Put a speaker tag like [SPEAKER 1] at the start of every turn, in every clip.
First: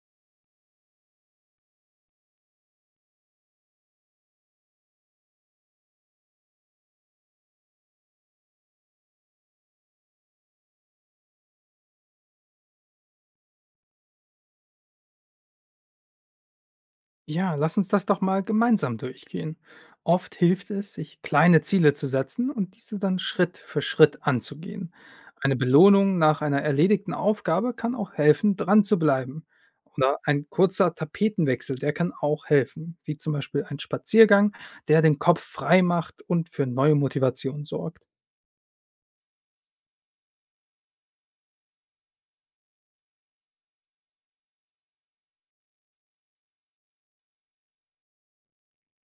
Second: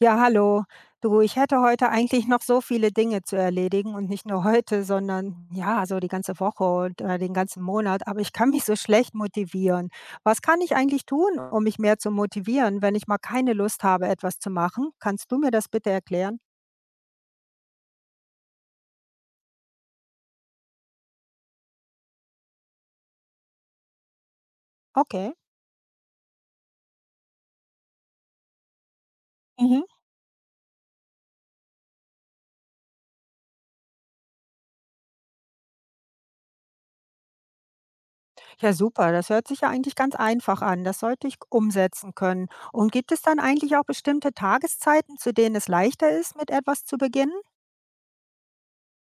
[SPEAKER 1] Ja, hallo. Du, ich hätte heute eigentlich noch so viele Dinge zu erledigen und nicht nur heute, sondern ja, so die ganze Woche und den ganzen Monat. Aber ich kann mich so schlecht motivieren. Was kann ich eigentlich tun, um mich mehr zu motivieren, wenn ich mal keine Lust habe, etwas zu machen? Kannst du mir das bitte erklären?
[SPEAKER 2] Ja, lass uns das doch mal gemeinsam durchgehen. Oft hilft es, sich kleine Ziele zu setzen und diese dann Schritt für Schritt anzugehen.
[SPEAKER 1] Okay.
[SPEAKER 2] Eine Belohnung nach einer erledigten Aufgabe kann auch helfen, dran zu bleiben.
[SPEAKER 1] Mhm.
[SPEAKER 2] Oder ein kurzer Tapetenwechsel, der kann auch helfen, wie zum Beispiel ein Spaziergang, der den Kopf frei macht und für neue Motivation sorgt.
[SPEAKER 1] Ja, super. Das hört sich ja eigentlich ganz einfach an. Das sollte ich umsetzen können. Und gibt es dann eigentlich auch bestimmte Tageszeiten, zu denen es leichter ist, mit etwas zu beginnen?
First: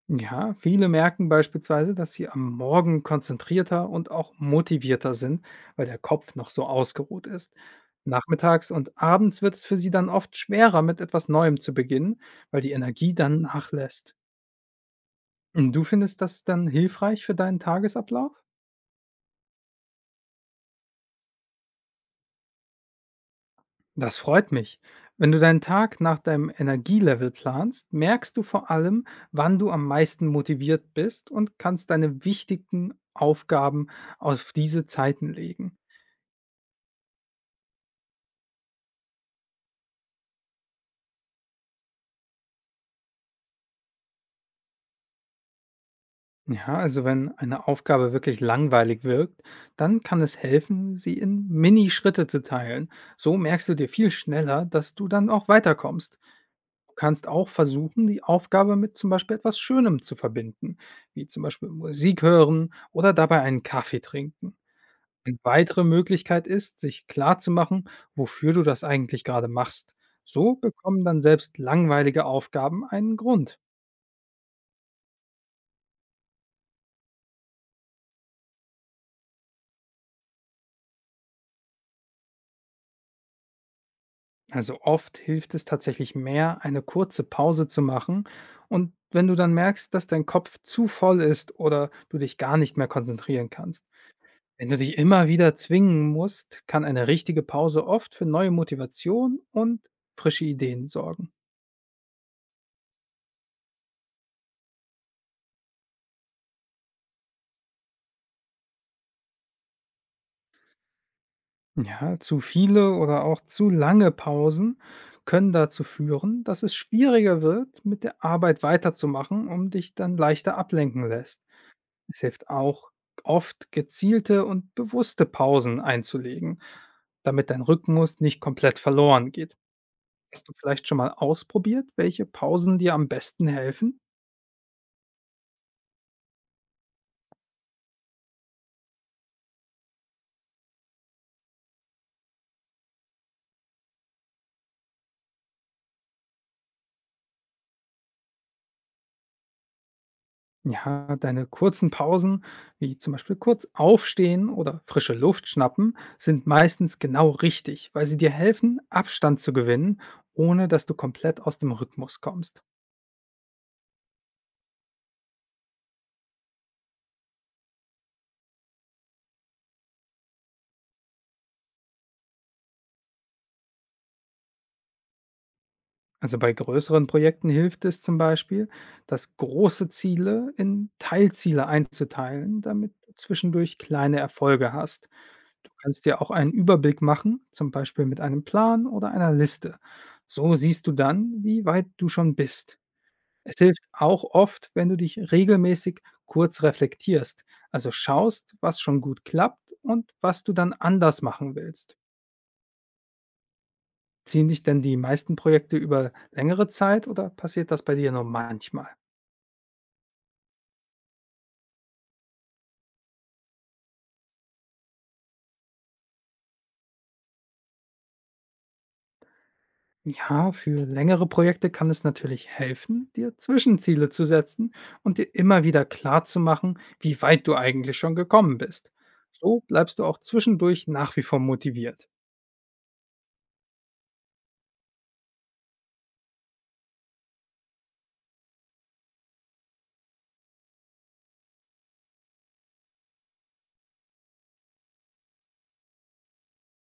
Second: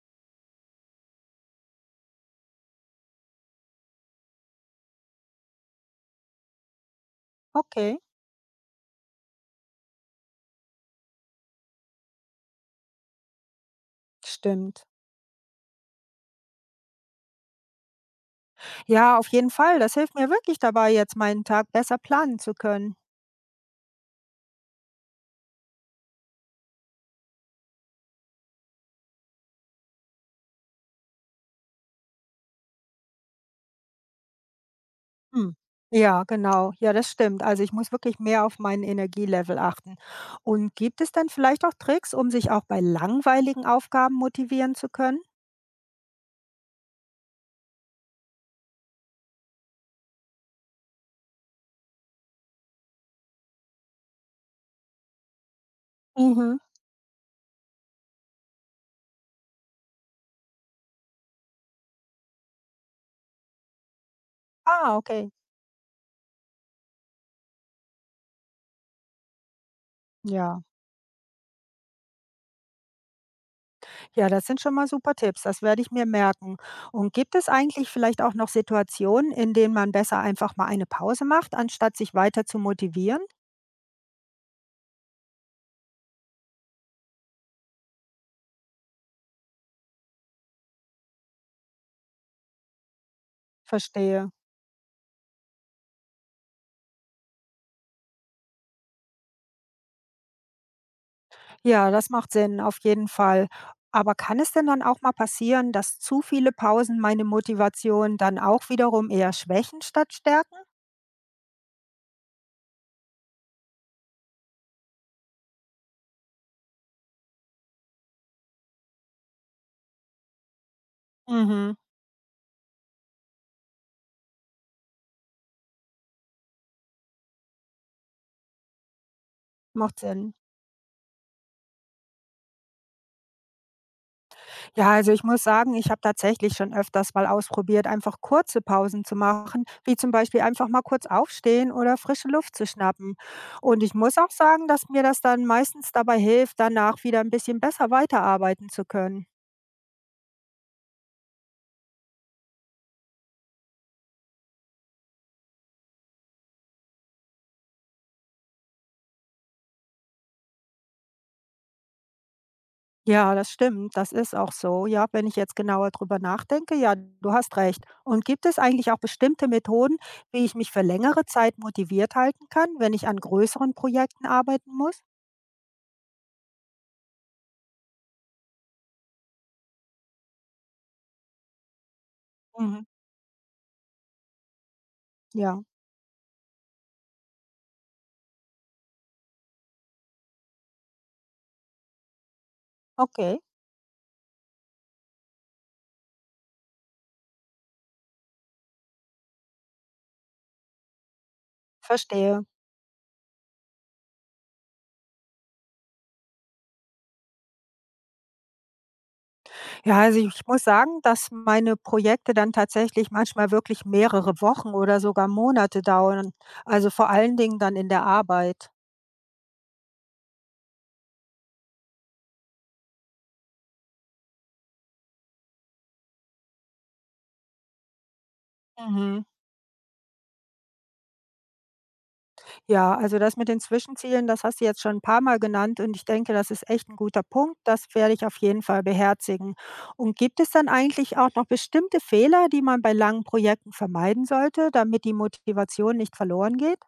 [SPEAKER 2] Ja, viele merken beispielsweise, dass sie am Morgen konzentrierter und auch motivierter sind, weil der Kopf noch so ausgeruht ist.
[SPEAKER 1] Okay,
[SPEAKER 2] Nachmittags und abends wird es für sie dann oft schwerer, mit etwas Neuem zu beginnen, weil die Energie dann nachlässt.
[SPEAKER 1] stimmt.
[SPEAKER 2] Und du findest das dann hilfreich für deinen Tagesablauf?
[SPEAKER 1] Ja, auf jeden Fall. Das hilft mir wirklich dabei, jetzt meinen Tag besser planen zu können.
[SPEAKER 2] Das freut mich. Wenn du deinen Tag nach deinem Energielevel planst, merkst du vor allem, wann du am meisten motiviert bist und kannst deine wichtigen Aufgaben auf diese Zeiten
[SPEAKER 1] Hm.
[SPEAKER 2] legen.
[SPEAKER 1] Ja, genau. Ja, das stimmt. Also ich muss wirklich mehr auf meinen Energielevel achten. Und gibt es dann vielleicht auch Tricks, um sich auch bei langweiligen Aufgaben motivieren zu können?
[SPEAKER 2] Ja, also wenn eine Aufgabe wirklich langweilig wirkt, dann kann es helfen, sie in Mini-Schritte zu teilen. So merkst du dir viel schneller, dass du dann auch weiterkommst.
[SPEAKER 1] Mhm.
[SPEAKER 2] Du kannst auch versuchen, die Aufgabe mit zum Beispiel etwas Schönem zu verbinden, wie zum Beispiel Musik hören oder dabei einen Kaffee trinken.
[SPEAKER 1] Ah, okay.
[SPEAKER 2] Eine weitere Möglichkeit ist, sich klarzumachen, wofür du das eigentlich gerade machst. So
[SPEAKER 1] Ja,
[SPEAKER 2] bekommen dann selbst langweilige Aufgaben einen Grund.
[SPEAKER 1] ja, das sind schon mal super Tipps. Das werde ich mir merken. Und gibt es eigentlich vielleicht auch noch Situationen, in denen man besser einfach mal eine Pause macht, anstatt sich weiter zu motivieren?
[SPEAKER 2] Also oft hilft es tatsächlich mehr, eine kurze Pause zu machen. Und wenn du dann merkst, dass dein Kopf zu voll ist oder du dich gar nicht mehr konzentrieren kannst.
[SPEAKER 1] Verstehe.
[SPEAKER 2] Wenn du dich immer wieder zwingen musst, kann eine richtige Pause oft für neue Motivation und frische Ideen sorgen.
[SPEAKER 1] Ja, das macht Sinn, auf jeden Fall. Aber kann es denn dann auch mal passieren, dass zu viele Pausen meine Motivation dann auch wiederum eher schwächen statt stärken?
[SPEAKER 2] Ja, zu viele oder auch zu lange Pausen können dazu führen, dass es schwieriger wird, mit der Arbeit weiterzumachen, um dich dann leichter ablenken lässt.
[SPEAKER 1] Mhm.
[SPEAKER 2] Es hilft auch, oft gezielte und bewusste Pausen einzulegen, damit dein Rhythmus nicht komplett verloren geht.
[SPEAKER 1] Macht Sinn.
[SPEAKER 2] Hast du vielleicht schon mal ausprobiert, welche Pausen dir am besten helfen?
[SPEAKER 1] Ja, also ich muss sagen, ich habe tatsächlich schon öfters mal ausprobiert, einfach kurze Pausen zu machen, wie zum Beispiel einfach mal kurz aufstehen oder frische Luft zu schnappen. Und ich muss auch sagen, dass mir das dann meistens dabei hilft, danach wieder ein bisschen besser weiterarbeiten zu können.
[SPEAKER 2] Ja, deine kurzen Pausen, wie zum Beispiel kurz aufstehen oder frische Luft schnappen, sind meistens genau richtig, weil sie dir helfen, Abstand zu gewinnen, ohne dass du komplett aus dem Rhythmus kommst.
[SPEAKER 1] Ja, das stimmt. Das ist auch so. Ja, wenn ich jetzt genauer drüber nachdenke, ja, du hast recht. Und gibt es eigentlich auch bestimmte Methoden, wie ich mich für längere Zeit motiviert halten kann, wenn ich an größeren Projekten arbeiten muss?
[SPEAKER 2] Also bei größeren Projekten hilft es zum Beispiel, das große Ziele in Teilziele einzuteilen,
[SPEAKER 1] Mhm.
[SPEAKER 2] damit du zwischendurch kleine Erfolge hast.
[SPEAKER 1] Ja,
[SPEAKER 2] Du kannst dir auch einen Überblick machen, zum Beispiel mit einem Plan oder einer Liste. So siehst du dann, wie weit du schon bist.
[SPEAKER 1] okay.
[SPEAKER 2] Es hilft auch oft, wenn du dich regelmäßig kurz reflektierst, also schaust, was schon gut klappt und was du dann anders machen willst.
[SPEAKER 1] Verstehe.
[SPEAKER 2] Ziehen dich denn die meisten Projekte über längere Zeit oder passiert das bei dir nur manchmal?
[SPEAKER 1] Ja, also ich muss sagen, dass meine Projekte dann tatsächlich manchmal wirklich mehrere Wochen oder sogar Monate dauern. Also vor allen Dingen dann in der Arbeit.
[SPEAKER 2] Ja, für längere Projekte kann es natürlich helfen, dir Zwischenziele zu setzen und dir immer wieder klar zu machen, wie weit du eigentlich schon gekommen bist.
[SPEAKER 1] Mhm.
[SPEAKER 2] So bleibst du auch zwischendurch nach wie vor motiviert.
[SPEAKER 1] Ja, also das mit den Zwischenzielen, das hast du jetzt schon ein paar Mal genannt und ich denke, das ist echt ein guter Punkt. Das werde ich auf jeden Fall beherzigen. Und gibt es dann eigentlich auch noch bestimmte Fehler, die man bei langen Projekten vermeiden sollte, damit die Motivation nicht verloren geht?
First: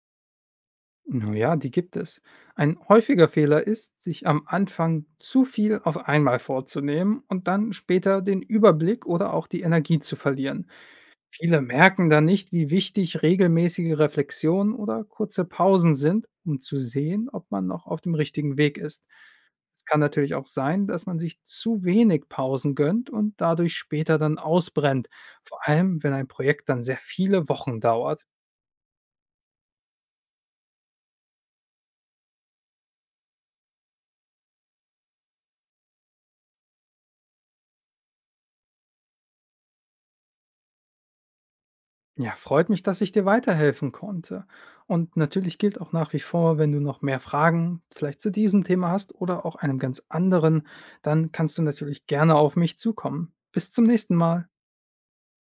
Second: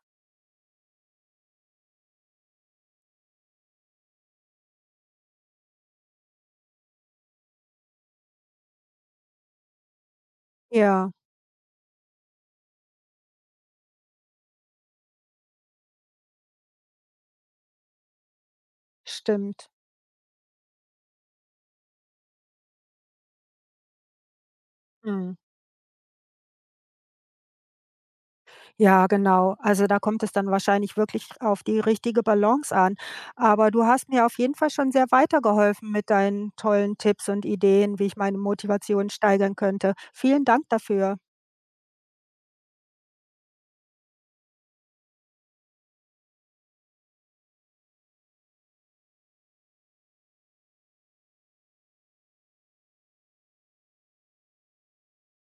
[SPEAKER 2] Naja, die gibt es. Ein häufiger Fehler ist, sich am Anfang zu viel auf einmal vorzunehmen und dann später den Überblick oder auch die Energie zu verlieren.
[SPEAKER 1] Ja,
[SPEAKER 2] Viele merken dann nicht, wie wichtig regelmäßige Reflexionen oder kurze Pausen sind, um zu sehen, ob man noch auf dem richtigen Weg ist.
[SPEAKER 1] stimmt.
[SPEAKER 2] Es kann natürlich auch sein, dass man sich zu wenig Pausen gönnt und dadurch später dann ausbrennt,
[SPEAKER 1] Mhm.
[SPEAKER 2] vor allem wenn ein Projekt dann sehr viele Wochen dauert.
[SPEAKER 1] Ja, genau. Also, da kommt es dann wahrscheinlich wirklich auf die richtige Balance an. Aber du hast mir auf jeden Fall schon sehr weitergeholfen mit deinen tollen Tipps und Ideen, wie ich meine Motivation steigern könnte. Vielen Dank dafür.
[SPEAKER 2] Ja, freut mich, dass ich dir weiterhelfen konnte. Und natürlich gilt auch nach wie vor, wenn du noch mehr Fragen vielleicht zu diesem Thema hast oder auch einem ganz anderen, dann kannst du natürlich gerne auf mich zukommen. Bis zum nächsten Mal.